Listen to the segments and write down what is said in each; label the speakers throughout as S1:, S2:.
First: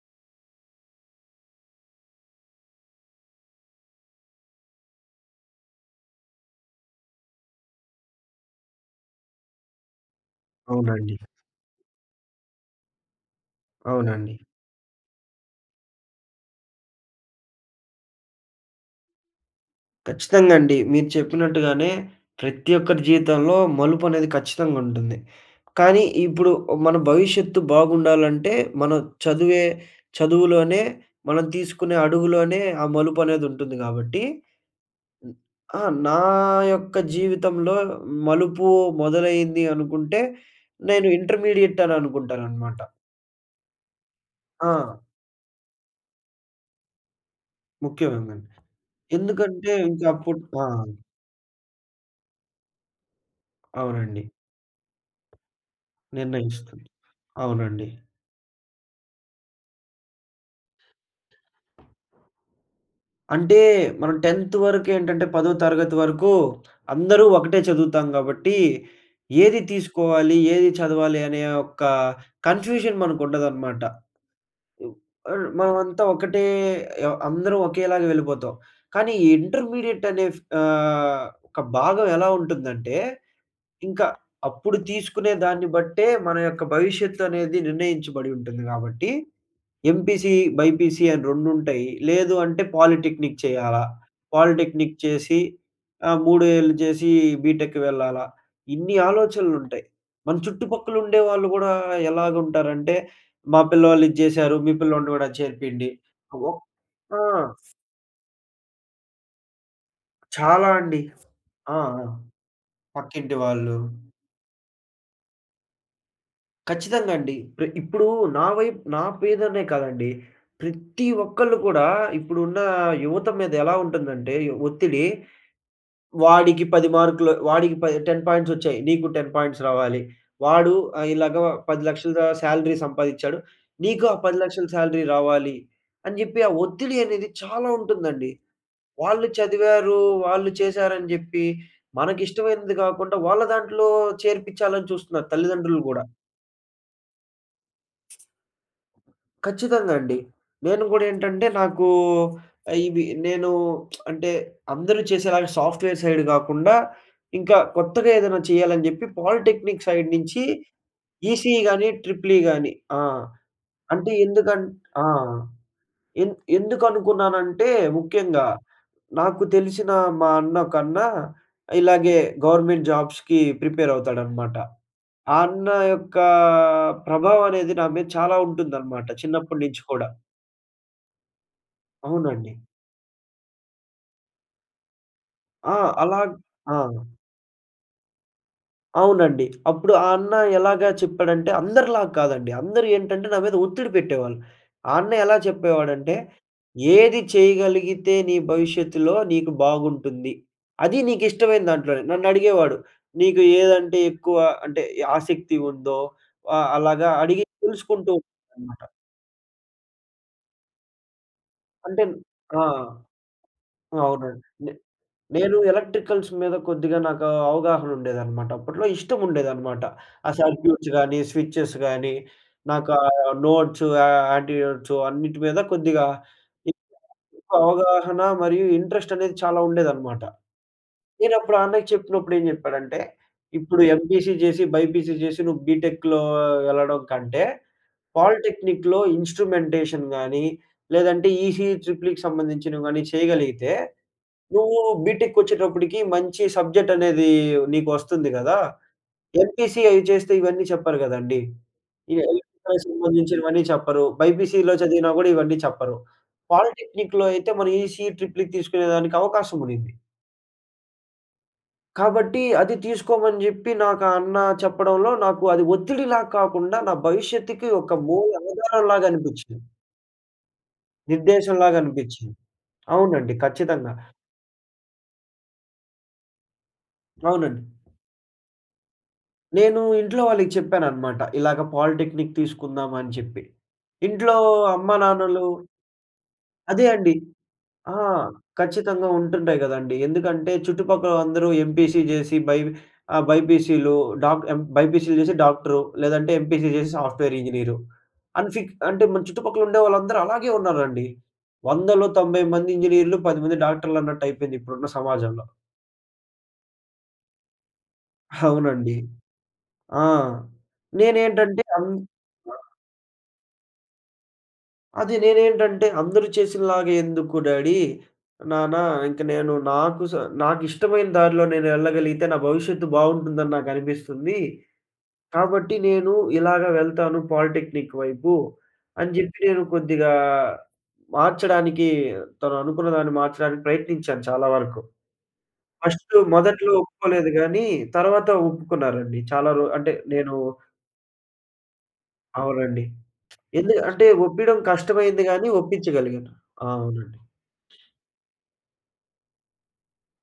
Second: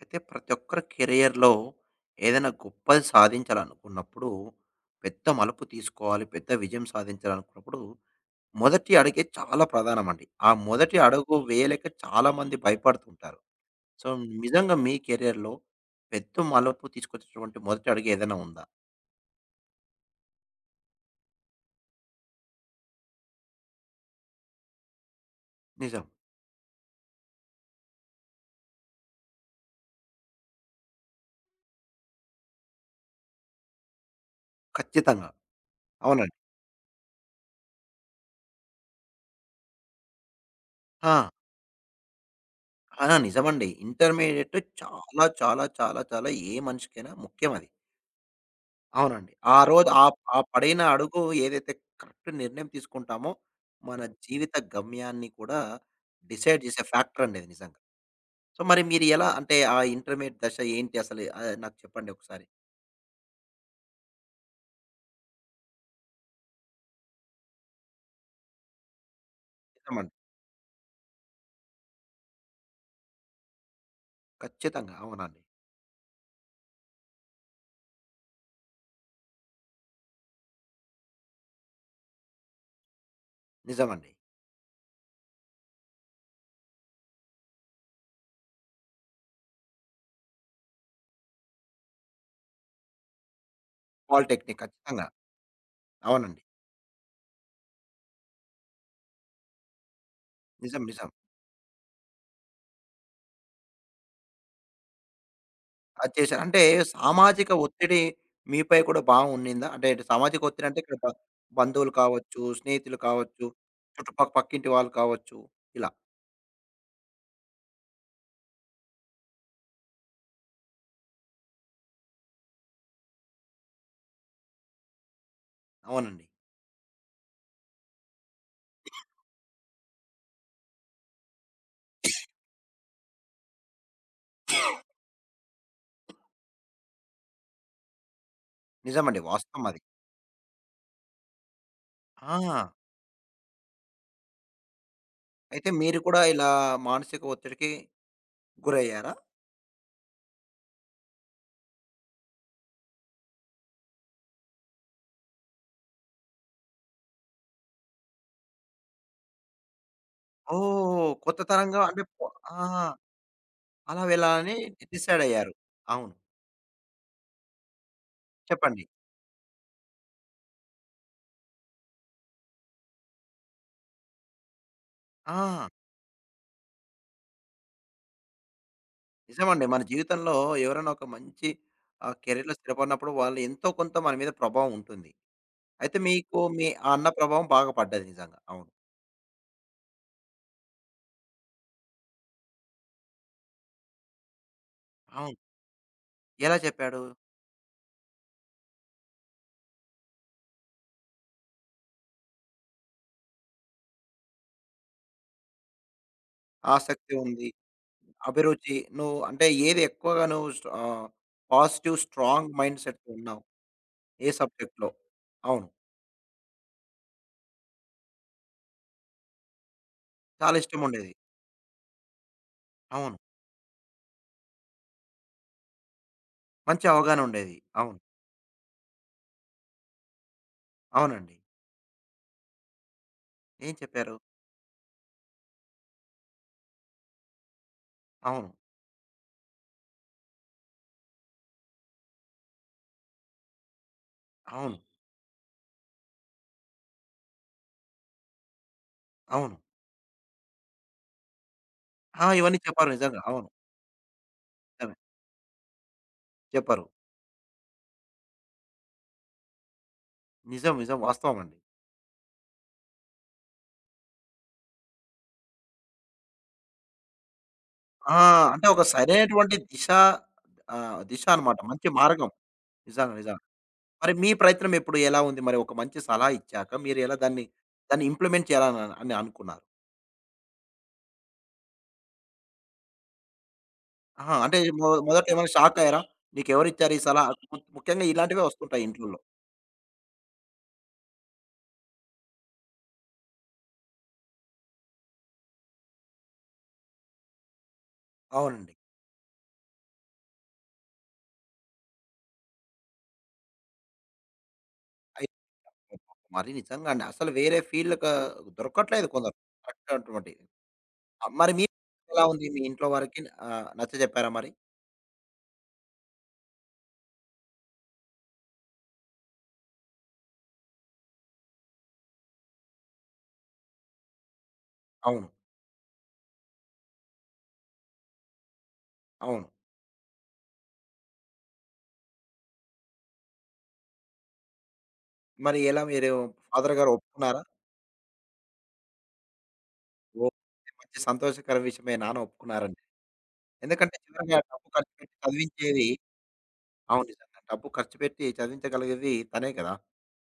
S1: అయితే ప్రతి ఒక్కరి కెరియర్‌లో ఏదైనా గొప్పది సాధించాలనుకున్నప్పుడు, పెద్ద మలుపు తీసుకోవాలి, పెద్ద విజయం సాధించాలనుకున్నప్పుడు, మొదటి అడుగే చాలా ప్రధానమండి. ఆ మొదటి
S2: అవునండి.
S1: అడుగు వేయలేక చాలామంది భయపడుతుంటారు. సో,
S2: అవునండి.
S1: నిజంగా మీ కెరియర్‌లో పెద్ద మలుపు తీసుకొచ్చేటువంటి మొదటి అడుగు ఏదైనా ఉందా?
S2: ఖచ్చితంగా అండి. మీరు చెప్పినట్టుగానే ప్రతి ఒక్కరి జీవితంలో మలుపనేది ఖచ్చితంగుంటుంది. కానీ
S1: నిజం.
S2: ఇప్పుడు మన భవిష్యత్తు బాగుండాలంటే మనం చదువే చదువులోనే మనం తీసుకునే అడుగులోనే ఆ మలుపనేదుంటుంది గాబట్టి
S1: ఖచ్చితంగా.
S2: హ్మ్. ఆ! నా
S1: అవునండి.
S2: యొక్క జీవితంలో మలుపు మొదలైంది అనుకుంటే నేను
S1: ఆ!
S2: ఇంటర్మీడియేట్ అని అనుకుంటాననమాట.
S1: ఆ! నిజమండి. ఇంటర్మీడియేట్
S2: ఆ!
S1: చాలా, చాలా, చాలా, చాలా ఏ మనిషికైనా ముఖ్యం అది.
S2: ముఖ్యమేనండి.
S1: అవునండి. ఆ
S2: ఎందుకంటే
S1: రోజు
S2: ఇంక
S1: ఆ ఆ
S2: అప్పుడు.
S1: పడిన అడుగు ఏదైతే కరెక్ట్ నిర్ణయం తీసుకుంటామో, మన
S2: అవునండి.
S1: జీవిత గమ్యాన్ని కూడా డిసైడ్ చేసే
S2: నిర్ణయిస్తుంది.
S1: ఫ్యాక్టర్ అండి అది నిజంగా.
S2: అవునండి.
S1: సో, మరి మీరు ఎలా అంటే ఆ ఇంటర్మీడియేట్ దశ ఏంటి అసలు నాకు చెప్పండి ఒకసారి?
S2: అంటే మనం 10థ్ వరకేంటంటే, 10వ తరగతి వరకు అందరూ ఒకటే చదువుతాం గాబట్టి, ఏది
S1: నిజమండి.
S2: తీసుకోవాలి, ఏది చదవాలి అనే ఒక కన్‌ఫ్యూజన్ మనకుండదనమాట. ఉ
S1: ఖచ్చితంగా. అవునండి.
S2: మనమంతా ఒకటే అందరం ఒకేలాగా వెళ్ళిపోతాం. కానీ ఈ ఇంటర్మీడియేట్ అనే ఒక భాగం ఎలా ఉంటుందంటే, ఇంకా
S1: నిజమండి.
S2: అప్పుడు తీసుకునే దాన్ని బట్టే మన యొక్క భవిష్యత్తు అనేది నిర్ణయించబడి ఉంటుంది గాబట్టి ఎంపీసీ, బైపీసీ అని రెండుంటాయి. లేదు అంటే పాలిటెక్నిక్ చేయాలా?
S1: పాలిటెక్నిక్
S2: పాలిటెక్నిక్
S1: ఖచ్చితంగా.
S2: చేసి
S1: అవునండి.
S2: 3 ఏళ్ళు చేసి బీటెక్‌కి వెళ్ళాలా? ఇన్ని ఆలోచనలుంటాయి. మన
S1: నిజం.
S2: చుట్టుపక్కల
S1: నిజం.
S2: ఉండేవాళ్ళు గూడా ఎలాగుంటారంటే, మా పిల్లోళ్ళు ఇది చేశారు. మీ పిల్లోడిని గూడా చేర్పియండి.
S1: అది చేశారు.
S2: ఒక్
S1: అంటే
S2: ఆ!
S1: సామాజిక ఒత్తిడి మీపై కూడా బా ఉన్నిందా? అంటే సామాజిక ఒత్తిడి
S2: చాలా
S1: అంటే ఇక్కడ
S2: అండి.
S1: బ
S2: ఆ!
S1: బంధువులు
S2: ఆ!
S1: కావచ్చు, స్నేహితులు
S2: పక్కింటి
S1: కావచ్చు,
S2: వాళ్ళు.
S1: చుట్టుపక్క పక్కింటి వాళ్ళు కావచ్చు ఇలా.
S2: ఖచ్చితంగా అండి. ఇప్పుడు నా వైపు నా మీదనే కాదండి. ప్రతి ఒక్కళ్ళు కూడా ఇప్పుడున్న యువత మీద ఎలా ఉంటుందంటే ఒత్తిడి
S1: అవునండి.
S2: వాడికి 10 మార్కులు వాడికి 10 పాయింట్స్ వచ్చాయి. నీకు 10 పాయింట్స్ రావాలి. వాడు ఆహ్, ఇలాగా 10,00,000 సాలరీ సంపాదించాడు. నీకు ఆ 10,00,000 సాలరీ రావాలి అని జెప్పి ఆ ఒత్తిడి అనేది చాలా ఉంటుందండి.
S1: నిజమండి.
S2: వాళ్ళు
S1: వాస్తవం అది.
S2: చదివారు, వాళ్ళు చేశారని జెప్పి
S1: ఆ!
S2: మనకిష్టమైనది గాకుండా వాళ్ళ దాంట్లో చేర్పించాలని చూస్తున్నారు
S1: అయితే
S2: తల్లిదండ్రులు
S1: మీరు
S2: గూడా.
S1: కూడా ఇలా మానసిక ఒత్తిడికి గురయ్యారా?
S2: ఖచ్చితంగా అండి. నేను గూడా ఏంటంటే నాకు ఆహ్, ఇవి నేను అంటే అందరూ చేసేలాగా సాఫ్ట్‌వేర్ సైడ్ గాకుండా, ఇంకా కొత్తగా ఏదైనా చేయాలని జెప్పి పాలిటెక్నిక్ సైడ్ నుంచి
S1: ఓహ్! కొత్త
S2: ఈసీఈ
S1: తరంగా
S2: గాని,
S1: అంటే పొ
S2: ట్రిపుల్ ఈ
S1: ఆ!
S2: గాని ఆ!
S1: అలా
S2: అంటే
S1: వెళ్ళాలని
S2: ఎందుకన్ ఆ!
S1: డిసైడ్ అయ్యారు. అవును.
S2: ఎన్ ఎందుకనుకున్నానంటే ముఖ్యంగా
S1: చెప్పండి.
S2: నాకు తెలిసిన మా అన్నొకన్నా ఇలాగే గవర్నమెంట్ జాబ్స్‌కి ప్రిపేర్ అవుతాడనమాట. ఆ
S1: ఆ!
S2: అన్న యొక్క ప్రభావం అనేది నా మీద చాలా ఉంటుందనమాట చిన్నప్పటి
S1: నిజమండి.
S2: నుంచి
S1: మన
S2: కూడా.
S1: జీవితంలో ఎవరైనా ఒక మంచి
S2: అవునండి.
S1: కెరీర్‌లో స్థిరపడినప్పుడు వాళ్ళు ఎంతో కొంత మన మీద ప్రభావం ఉంటుంది.
S2: ఆ!
S1: అయితే
S2: అలా
S1: మీకు మీ
S2: ఆ!
S1: ఆ అన్న ప్రభావం బాగా పడ్డది నిజంగా. అవును.
S2: అవునండి. అప్పుడు ఆ అన్న ఎలాగా చెప్పాడంటే అందరిలాగా కాదండి. అందరూ ఏంటంటే నా మీద ఒత్తిడి పెట్టేవాళ్ళు. ఆ అన్న
S1: అవును.
S2: ఎలా చెప్పేవాడంటే,
S1: ఎలా చెప్పాడు?
S2: "ఏది చేయగలిగితే నీ భవిష్యత్తులో నీకు బాగుంటుంది. అది నీకిష్టమైన దాంట్లోనే." నన్నడిగేవాడు. "నీకు ఏదంటే ఎక్కువ అంటే ఆసక్తి ఉందో అలాగా"
S1: ఆసక్తి
S2: అడిగి
S1: ఉంది,
S2: తెలుసుకుంటూ
S1: అభిరుచి
S2: ఉంటానన్నమాట.
S1: నువ్వు అంటే ఏది ఎక్కువగా నువ్వు స్ట్రా పాజిటివ్
S2: అంటే
S1: స్ట్రాంగ్
S2: ఆ!
S1: మైండ్‌సెట్‌తో ఉన్నావు? ఏ
S2: అవునండి.
S1: సబ్జెక్ట్‌లో.
S2: నేను
S1: అవును.
S2: ఎలక్ట్రికల్స్ మీద కొద్దిగా నాకు అవగాహన ఉండేదనమాట. అప్పట్లో ఇష్టం ఉండేదనమాట. ఆ
S1: చాలా
S2: సర్క్యూట్స్
S1: ఇష్టముండేది.
S2: గాని, స్విచెస్ గాని, నాకు
S1: అవును.
S2: నోట్స్, యాంటీనోట్స్ అన్నిటి మీద కొద్దిగా
S1: మంచి అవగాహన ఉండేది.
S2: ఎక్కువ
S1: అవును.
S2: అవగాహన మరియు ఇంట్రెస్ట్ అనేది చాలా ఉండేదనమాట.
S1: అవునండి.
S2: నేనప్పుడు ఆ అన్నకి చెప్పినప్పుడు ఏం చెప్పాడంటే,
S1: ఏం
S2: "ఇప్పుడు
S1: చెప్పారు?
S2: ఎంపీసీ చేసి, బైపీసీ చేసి నువ్వు బీటెక్‌లో వెళ్ళడం కంటే,
S1: అవును.
S2: పాలిటెక్నిక్‌లో ఇన్‌స్ట్రుమెంటేషన్ గాని, లేదంటే ఈసీ, ట్రిపుల్‌ఈకి సంబంధించినవి గాని చేయగలిగితే"
S1: అవును.
S2: నువ్వు బీటెక్‌కొచ్చేటప్పటికి మంచి సబ్జెక్ట్ అనేది నీకొస్తుంది గదా!
S1: అవును.
S2: ఎంపీసీ అయి చేస్తే ఇవన్నీ చెప్పరు గదండీ! ఈ
S1: ఆ! ఇవన్నీ
S2: ఎలక్ట్రికల్
S1: చెప్పారు నిజంగా. అవును.
S2: సంబంధించినవన్నీ చెప్పరు. బైపీసీలో
S1: నిజమే.
S2: చదివినా గూడా ఇవన్నీ చెప్పరు.
S1: చెప్పారు.
S2: పాలిటెక్నిక్‌లో అయితే మనం ఈసీఈ ట్రిపుల్‌ఈ తీసుకునేదానికి అవకాశం ఉండింది.
S1: నిజం. నిజం. వాస్తవం అండి.
S2: కాబట్టి అది తీసుకోమని జెప్పి నాకు ఆ అన్న చెప్పడంలో నాకు అది ఒత్తిడిలా కాకుండా నా భవిష్యత్తుకి ఒక
S1: ఆ!
S2: మూల
S1: అంటే ఒక
S2: ఆధారంలాగా
S1: సరైనటువంటి
S2: అనిపిచ్చింది.
S1: దిశ దిశ అన్నమాట.
S2: నిర్దేశంలాగా
S1: మంచి మార్గం.
S2: అనిపిచ్చింది.
S1: నిజంగా.
S2: అవునండి.
S1: నిజంగా.
S2: ఖచ్చితంగా.
S1: మరి మీ ప్రయత్నం ఎప్పుడు ఎలా ఉంది? మరి ఒక మంచి సలహా ఇచ్చాక మీరు ఎలా
S2: అవునండి.
S1: దాన్ని ఇంప్లిమెంట్ చేయాలని అని అనుకున్నారు?
S2: నేను ఇంట్లో వాళ్ళకి చెప్పాననమాట. ఇలాగ పాలిటెక్నిక్ తీసుకుందాం అని చెప్పి.
S1: ఆహా!
S2: ఇంట్లో
S1: అంటే మొ
S2: అమ్మా,
S1: మొదట
S2: నాన్నలు
S1: ఏమైనా షాక్ అయ్యారా?
S2: అదే
S1: "నీకెవరిచ్చారు ఈ
S2: అండి.
S1: సలహా?" ము
S2: ఆ!
S1: ముఖ్యంగా ఇలాంటివే వస్తుంటాయి
S2: ఖచ్చితంగా
S1: ఇంట్లల్లో.
S2: ఉంటుంటాయి గదండీ. ఎందుకంటే చుట్టుపక్కల అందరూ ఎంపీసీ జేసి బైపీసీలు డాక్ ఎం బైపీసీలు జేసి డాక్టరు, లేదంటే ఎంపీసీ జేసి సాఫ్ట్‌వేర్ ఇంజినీరు. అని ఫిక్
S1: అవునండి.
S2: అంటే మన చుట్టుపక్కల ఉండే వాళ్ళందరూ అలాగే ఉన్నారండి. 100లో 90 మంది ఇంజినీర్లు, 10 మంది డాక్టర్లు అన్నట్టు అయిపోయింది ఇప్పుడున్న సమాజంలో.
S1: మరి నిజంగా అండి. అసలు వేరే ఫీల్డ్‌కా
S2: అవునండి.
S1: దొరకట్లేదు కొందరు. కరెక్ట్
S2: ఆ!
S1: అటువంటి. ఆ, మరి
S2: నేనేంటంటే
S1: మీ
S2: అన్
S1: ఎలా ఉంది? మీ ఇంట్లో వారికి నచ్చజెప్పారా మరి?
S2: అది నేనేంటంటే అందరూ చేసినలాగా ఎందుకు డాడీ? నాన్న ఇంక నేను నాకు స నాకిష్టమైన దారిలో నేను వెళ్ళగలిగితే నా భవిష్యత్తు బావుంటుందని నాకనిపిస్తుంది.
S1: అవును.
S2: కాబట్టి నేను ఇలాగ వెళ్తాను పాలిటెక్నిక్ వైపు అని జెప్పి
S1: అవును.
S2: నేను కొద్దిగా మార్చడానికి తను అనుకున్న దాన్ని మార్చడానికి ప్రయత్నించాను చాలా వరకు.
S1: మరి ఎలా మీరు
S2: ఫస్టు మొదట్లో
S1: ఫాదర్ గారు
S2: ఒప్పుకోలేదు
S1: ఒప్పుకున్నారా?
S2: గానీ తర్వాత ఒప్పుకున్నారండి. చాలా రో అంటే నేను
S1: ఓకే. మంచి సంతోషకర విషయమే. నాన్న ఒప్పుకున్నారండి.
S2: అవునండి. ఎందు
S1: ఎందుకంటే
S2: అంటే
S1: చివరిగా
S2: ఒప్పియడం
S1: డబ్బు ఖర్చు పెట్టి
S2: కష్టమైంది గానీ
S1: చదివించేది
S2: ఒప్పించగలిగాను.
S1: అవును.
S2: అవునండి.
S1: నిజంగా. డబ్బు ఖర్చు పెట్టి చదివించగలిగేది తనే కదా!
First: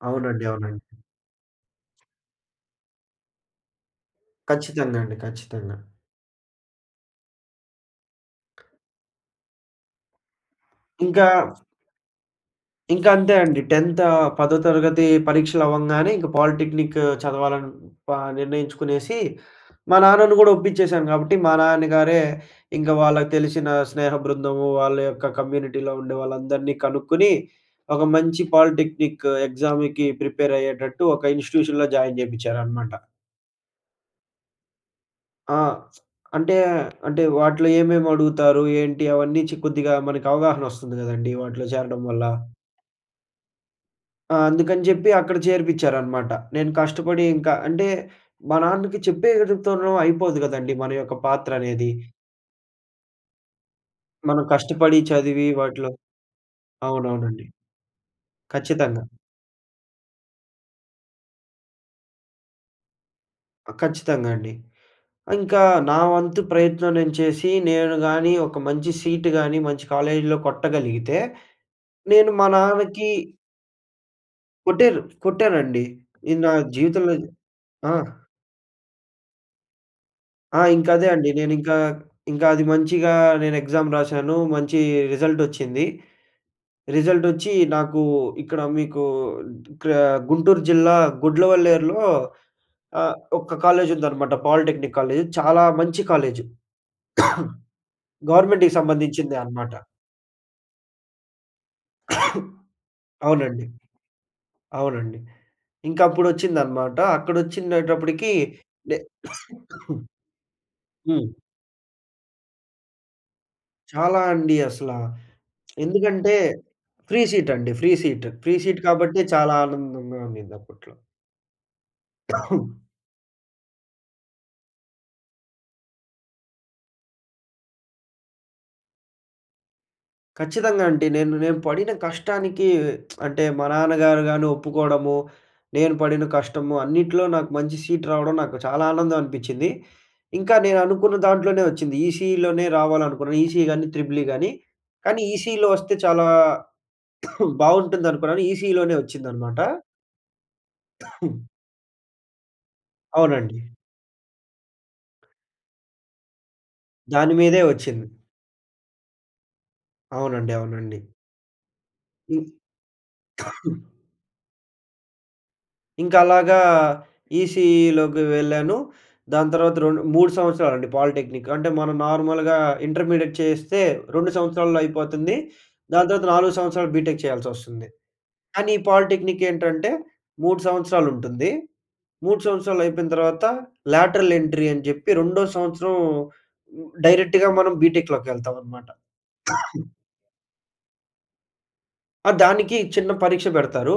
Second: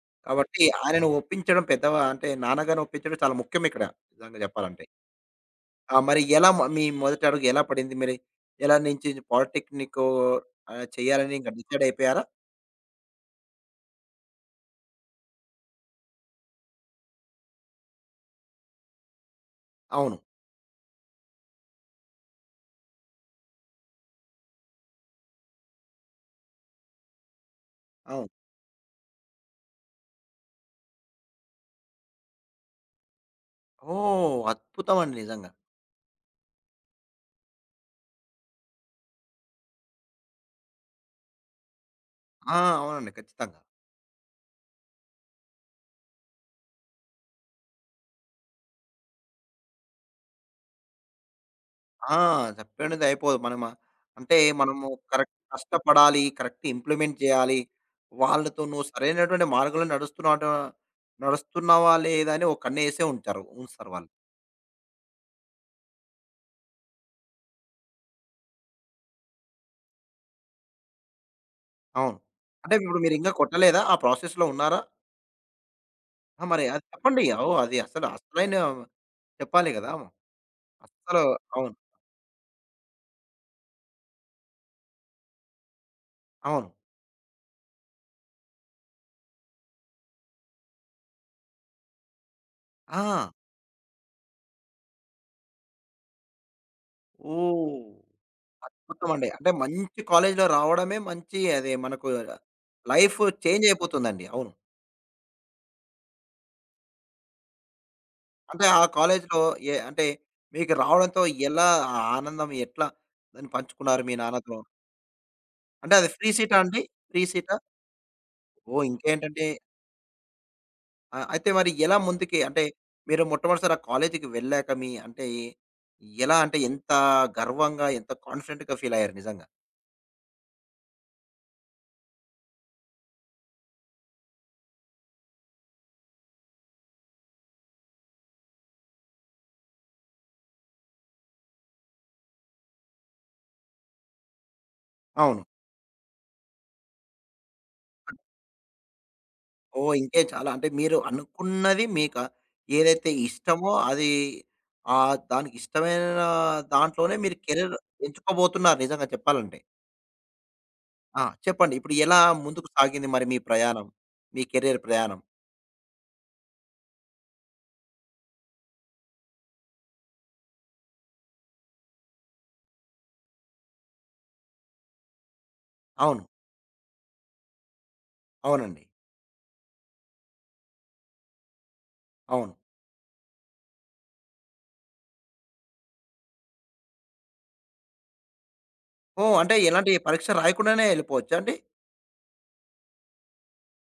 S2: అవునండి.
S1: కాబట్టి
S2: అవునండి.
S1: ఆయనను ఒప్పించడం పెద్దవా అంటే నాన్నగారిని ఒప్పించడం చాలా ముఖ్యం ఇక్కడ నిజంగా చెప్పాలంటే.
S2: ఖచ్చితంగా అండి. ఖచ్చితంగా.
S1: ఆ! మరి ఎలా మ మీ మొదటి అడుగు ఎలా పడింది మరి? ఎలా నుంచి పాలిటెక్నిక్
S2: ఇంకా,
S1: చేయాలని ఇంక డిసైడ్ అయిపోయారా?
S2: ఇంకా అంతే అండి. 10థ్ 10థ్ తరగతి పరీక్షలవ్వంగానే ఇంక పాలిటెక్నిక్ చదవాలని ప నిర్ణయించుకునేసి, మా
S1: అవును.
S2: నాన్నను గూడా ఒప్పించేసాను గాబట్టి, మా నాన్నగారే ఇంక వాళ్ళకి తెలిసిన స్నేహ బృందము, వాళ్ళ యొక్క కమ్యూనిటీలో ఉండే వాళ్ళందరినీ కనుక్కొని, ఒక
S1: అవును.
S2: మంచి పాలిటెక్నిక్ ఎగ్జామ్‌కి ప్రిపేరయ్యేటట్టు ఒక ఇన్‌స్టిట్యూషన్‌లో జాయిన్ జేపించారనమాట.
S1: ఓహ్! అద్భుతం అండి నిజంగా.
S2: ఆ! అంటే, అంటే వాటిలో ఏమేమి అడుగుతారు? ఏంటి? అవన్నీ కొద్దిగా మనకి అవగాహనొస్తుంది గదండీ! వాటిలో చేరడం వల్ల.
S1: ఆ! అవునండి. ఖచ్చితంగా.
S2: అందుకని జెప్పి అక్కడ చేర్పిచ్చారనమాట. నేను కష్టపడి ఇంకా అంటే మా నాన్నకి చెప్పేయడంతోనూ అయిపోదు గదండీ! మన యొక్క పాత్ర అనేది.
S1: ఆ! చెప్పంది అయిపోదు. మనము అంటే
S2: మనం
S1: మనము
S2: కష్టపడి
S1: కరెక్ట్
S2: చదివి వాటిలో
S1: కష్టపడాలి. కరెక్ట్ ఇంప్లిమెంట్
S2: అవునవునండి.
S1: చేయాలి. వాళ్ళతో నువ్వు
S2: ఖచ్చితంగా.
S1: సరైనటువంటి మార్గంలో నడుస్తున్నాట నడుస్తున్నావా లేదా అని ఒక కన్నేసే ఉంచారు. ఉంస్తారు వాళ్ళు.
S2: ఖచ్చితంగా అండి. ఇంకా నా వంతు ప్రయత్నం నేను చేసి, నేను గాని ఒక మంచి సీట్ గాని, మంచి కాలేజీలో కొట్టగలిగితే,
S1: అవును.
S2: నేను మా
S1: అంటే ఇప్పుడు
S2: నాన్నకి
S1: మీరు ఇంకా కొట్టలేదా? ఆ ప్రాసెస్‌లో ఉన్నారా?
S2: కొట్టానండి. నేను
S1: ఆ!
S2: నా
S1: మరి అది
S2: జీవితంలో
S1: చెప్పండి. ఓహ్! అది
S2: ఆ!
S1: అసలు అసలైన చెప్పాలి గదా!
S2: ఆ! ఇంకదే
S1: అస్సలు
S2: అండి.
S1: అవును.
S2: నేనింకా ఇంకా అది మంచిగా నేను ఎగ్జామ్ రాశాను. మంచి రిజల్టొచ్చింది.
S1: అవును.
S2: రిజల్టొచ్చి నాకు ఇక్కడ మీకు క్ర గుంటూరు జిల్లా గుడ్లవల్లేరులో
S1: ఆ!
S2: ఒక కాలేజుందనమాట పాలిటెక్నిక్ కాలేజు. చాలా మంచి కాలేజు.
S1: ఓహ్!
S2: గవర్నమెంట్‌కి
S1: అద్భుతమండి.
S2: సంబంధించిందే
S1: అంటే
S2: అనమాట.
S1: మంచి కాలేజ్‌లో రావడమే మంచి అది మనకు లైఫ్ చేంజ్
S2: అవునండి.
S1: అయిపోతుందండి. అవును.
S2: అవునండి. ఇంకప్పుడొచ్చిందనమాట. అక్కడొచ్చినేటప్పటికి
S1: అంటే ఆ
S2: నే
S1: కాలేజ్‌లో ఏ అంటే మీకు రావడంతో
S2: హ్మ్.
S1: ఎలా ఆ ఆనందం ఎట్లా దాన్ని పంచుకున్నారు మీ
S2: చాలా అండి
S1: నాన్నతో?
S2: అసలా.
S1: అంటే అది ఫ్రీ
S2: ఎందుకంటే
S1: సీటా అండి? ఫ్రీ
S2: ఫ్రీ సీట్
S1: సీటా?
S2: అండి. Free seat. Free seat
S1: oh!
S2: కాబట్టి
S1: ఇంకేంటంటే
S2: చాలా ఆనందంగా ఉండింది అప్పట్లో.
S1: ఆ! అయితే మరి ఎలా ముందుకి అంటే మీరు మొట్టమొదటిసారి ఆ కాలేజ్‌కి వెళ్ళాక మీ అంటే ఎలా అంటే ఎంత గర్వంగా, ఎంత కాన్ఫిడెంట్‌గా ఫీల్ అయ్యారు నిజంగా?
S2: ఖచ్చితంగా అండి. నేను నేను పడిన కష్టానికి అంటే మా నాన్నగారు గాని ఒప్పుకోవడము, నేను పడిన కష్టము అన్నిట్లో నాకు మంచి సీట్ రావడం నాకు చాలా ఆనందం అనిపించింది. ఇంకా నేను అనుకున్న దాంట్లోనే వచ్చింది. ఈసీఈలోనే రావాలనుకున్నాను. ఈసీ గాని, ట్రిపుల్ ఈ గాని. కానీ
S1: అవును.
S2: ఈసీఈలో వస్తే చాలా బావుంటుందనుకున్నాను. ఈసీఈలోనే వచ్చిందనమాట.
S1: ఓహ్! ఇంకే చాలా అంటే మీరు అనుకున్నది మీకా ఏదైతే
S2: అవునండి.
S1: ఇష్టమో అది దానికి ఇష్టమైన దాంట్లోనే
S2: దాని
S1: మీరు
S2: మీదే
S1: కెరీర్
S2: వచ్చింది.
S1: ఎంచుకోబోతున్నారు నిజంగా చెప్పాలంటే.
S2: అవునండి. అవునండి.
S1: ఆ! చెప్పండి. ఇప్పుడు ఎలా ముందుకు సాగింది మరి మీ ప్రయాణం? మీ కెరీర్ ప్రయాణం?
S2: ఇంకా అలాగా ఈసీఈలోకి వెళ్ళాను. దాని తర్వాత 3 సంవత్సరాలండి పాలిటెక్నిక్. అంటే మనం నార్మల్‌గా ఇంటర్మీడియేట్ చేస్తే 2 సంవత్సరాల్లో అయిపోతుంది. దాని
S1: అవును.
S2: తర్వాత 4 సంవత్సరాలు బీటెక్ చేయాల్సొస్తుంది. కానీ ఈ
S1: అవునండి.
S2: పాలిటెక్నిక్ ఏంటంటే 3 సంవత్సరాలుంటుంది. 3
S1: అవును.
S2: సంవత్సరాలు అయిపోయిన తర్వాత లాటరల్ ఎంట్రీ అని చెప్పి రెండో సంవత్సరం డైరెక్ట్‌గా మనం బీటెక్‌లోకెళ్తామనమాట.
S1: ఓహ్! అంటే ఎలాంటి పరీక్ష రాయకుండానే ఎళ్ళిపోవచ్చా అండి?
S2: ఆ! దానికి చిన్న పరీక్ష పెడతారు.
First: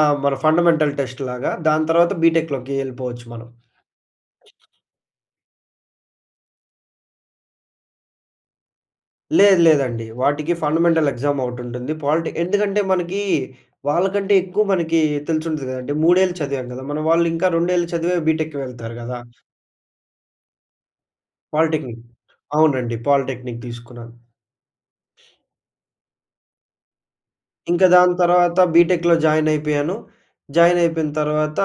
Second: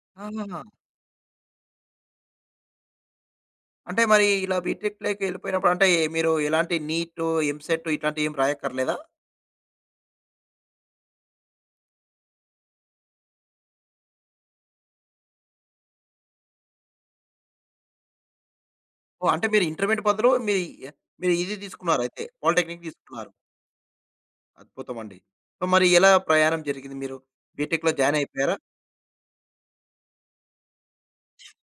S2: మన
S1: ఆహాహా!
S2: ఫండమెంటల్ టెస్ట్ లాగా. దాని తర్వాత బీటెక్‌లోకి ఎళ్ళిపోవచ్చు మనం.
S1: అంటే మరి ఇలా బీటెక్‌లోకి ఎళ్ళిపోయినప్పుడు అంటే మీరు ఎలాంటి నీటు, ఎంసెట్ ఇట్లాంటివి ఏమి రాయక్కర్లేదా?
S2: లేదు లేదండి. వాటికి ఫండమెంటల్ ఎగ్జామ్ ఒకటుంటుంది. ఎందుకంటే మనకి వాళ్ళకంటే ఎక్కువ మనకి తెలిసుంటది గదండీ. 3 ఏళ్ళు చదివాం గదా! మన వాళ్ళు ఇంకా 2 ఏళ్ళు చదివే బీటెక్‌కి వెళ్తారు గదా!
S1: ఓహ్! అంటే మీరు ఇంటర్మీడియేట్ బదులు మీరి మీరు ఇది
S2: పాలిటెక్నిక్.
S1: తీసుకున్నారైతే పాలిటెక్నిక్
S2: అవునండి.
S1: తీసుకున్నారు.
S2: పాలిటెక్నిక్ తీసుకున్నాను.
S1: అద్భుతమండి. సో, మరి ఎలా ప్రయాణం జరిగింది? మీరు
S2: ఇంకా
S1: బీటెక్‌లో
S2: దాని
S1: జాయిన్ అయిపోయారా?
S2: తర్వాత బీటెక్‌లో జాయిన్ అయిపోయాను. జాయిన్ అయిపోయిన తర్వాత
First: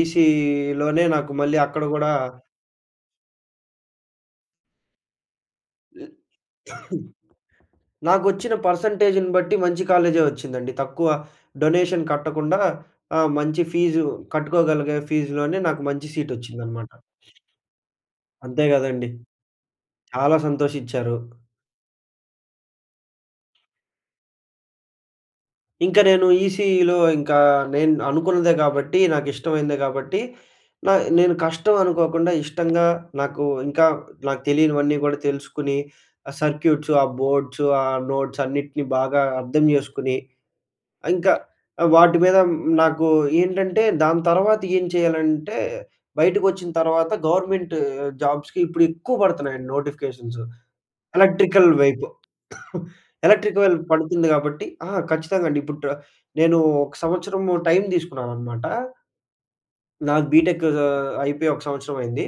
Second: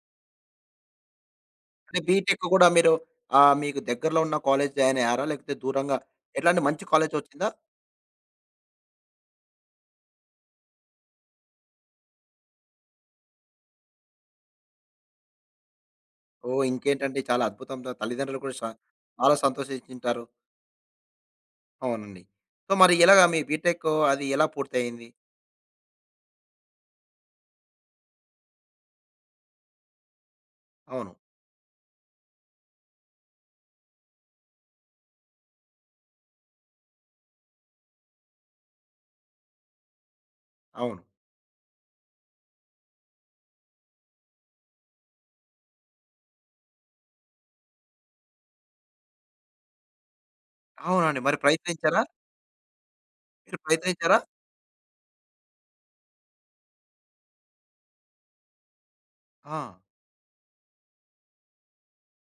S2: ఈసీలోనే నాకు మళ్ళీ అక్కడ
S1: అంటే
S2: గూడా
S1: బీటెక్ కూడా మీరు మీకు దగ్గరలో ఉన్న కాలేజ్ జాయిన్ అయ్యారా? లేకపోతే దూరంగా ఎట్లాంటి మంచి కాలేజ్ వచ్చిందా?
S2: నాకొచ్చిన పర్సెంటేజ్‌ని బట్టి మంచి కాలేజే వచ్చిందండి. తక్కువ డొనేషన్ కట్టకుండా మంచి ఫీజు కట్టుకోగలిగే ఫీజులోనే నాకు మంచి
S1: ఓహ్!
S2: సీటొచ్చిందనమాట.
S1: ఇంకేంటంటే చాలా అద్భుతం. త తల్లిదండ్రులు కూడా
S2: అంతే
S1: సా
S2: గదండీ!
S1: చాలా సంతోషించుంటారు.
S2: చాలా సంతోషిచ్చారు.
S1: అవునండి. సో, మరి ఎలాగా మీ బీటెక్ అది ఎలా పూర్తయింది?
S2: ఇంక నేను ఈసీఈలో ఇంకా నేను అనుకున్నదే గాబట్టి, నాకిష్టమైందే గాబట్టి, నా
S1: అవును.
S2: నేను కష్టం అనుకోకుండా ఇష్టంగా నాకు ఇంకా నాకు తెలియనివన్నీ గూడా తెలుసుకొని, ఆ సర్క్యూట్సు, ఆ బోర్డ్సు, ఆ నోట్స్ అన్నిటిని బాగా అర్థం జేసుకొని
S1: అవును.
S2: ఇంకా వాటి మీద నాకు ఏంటంటే దాని తర్వాత ఏం చేయాలంటే బయటకొచ్చిన తర్వాత గవర్నమెంట్ జాబ్స్‌కి ఇప్పుడు ఎక్కువ పడుతున్నాయండి నోటిఫికేషన్స్.
S1: అవునండి. మరి
S2: ఎలక్ట్రికల్
S1: ప్రయత్నించారా?
S2: వైపు.
S1: మీరు
S2: ఎలక్ట్రికల్
S1: ప్రయత్నించారా?
S2: పడుతుంది కాబట్టి ఆ! ఖచ్చితంగా అండి. ఇప్పుడు నేను ఒక సంవత్సరం టైం తీసుకున్నాననమాట.
S1: ఆ!
S2: నాకు బీటెక్ అయిపోయి ఒక సంవత్సరం అయింది.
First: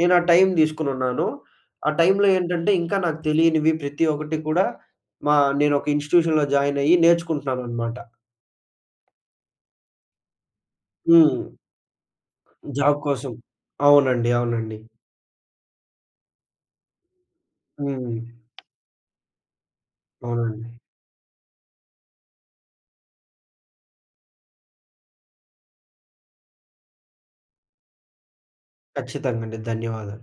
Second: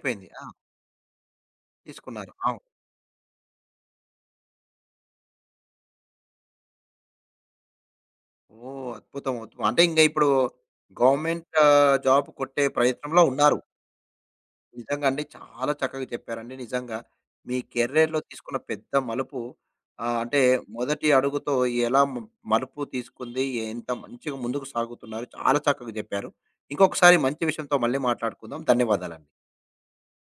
S2: నేను ఆ
S1: ఆ!
S2: టైం తీసుకొనున్నాను. ఆ టైంలో
S1: తీసుకున్నారు. అవును.
S2: ఏంటంటే ఇంకా నాకు తెలియనివి ప్రతి ఒక్కటి కూడా మా నేను ఒక ఇన్‌స్టిట్యూషన్‌లో జాయిన్ అయ్యి నేర్చుకుంటున్నాననమాట.
S1: ఓహ్! అద్భుతం. అద్భుతం. అంటే ఇంగ ఇప్పుడు
S2: హ్మ్.
S1: గవర్నమెంట్ జాబ్ కొట్టే
S2: జాబ్
S1: ప్రయత్నంలో
S2: కోసం.
S1: ఉన్నారు.
S2: అవునండి. అవునండి.
S1: నిజంగా అండి. చాలా చక్కగా చెప్పారండి. నిజంగా మీ
S2: హ్మ్.
S1: కెరియర్‌లో తీసుకున్న పెద్ద మలుపు అంటే
S2: అవునండి.
S1: మొదటి అడుగుతో ఎలా మ మలుపు తీసుకుంది? ఎంత మంచిగా ముందుకు సాగుతున్నారు? చాలా చక్కగా చెప్పారు. ఇంకొకసారి మంచి విషయంతో మళ్ళీ మాట్లాడుకుందాం. ధన్యవాదాలండి.
S2: ఖచ్చితంగా అండి. ధన్యవాదాలు.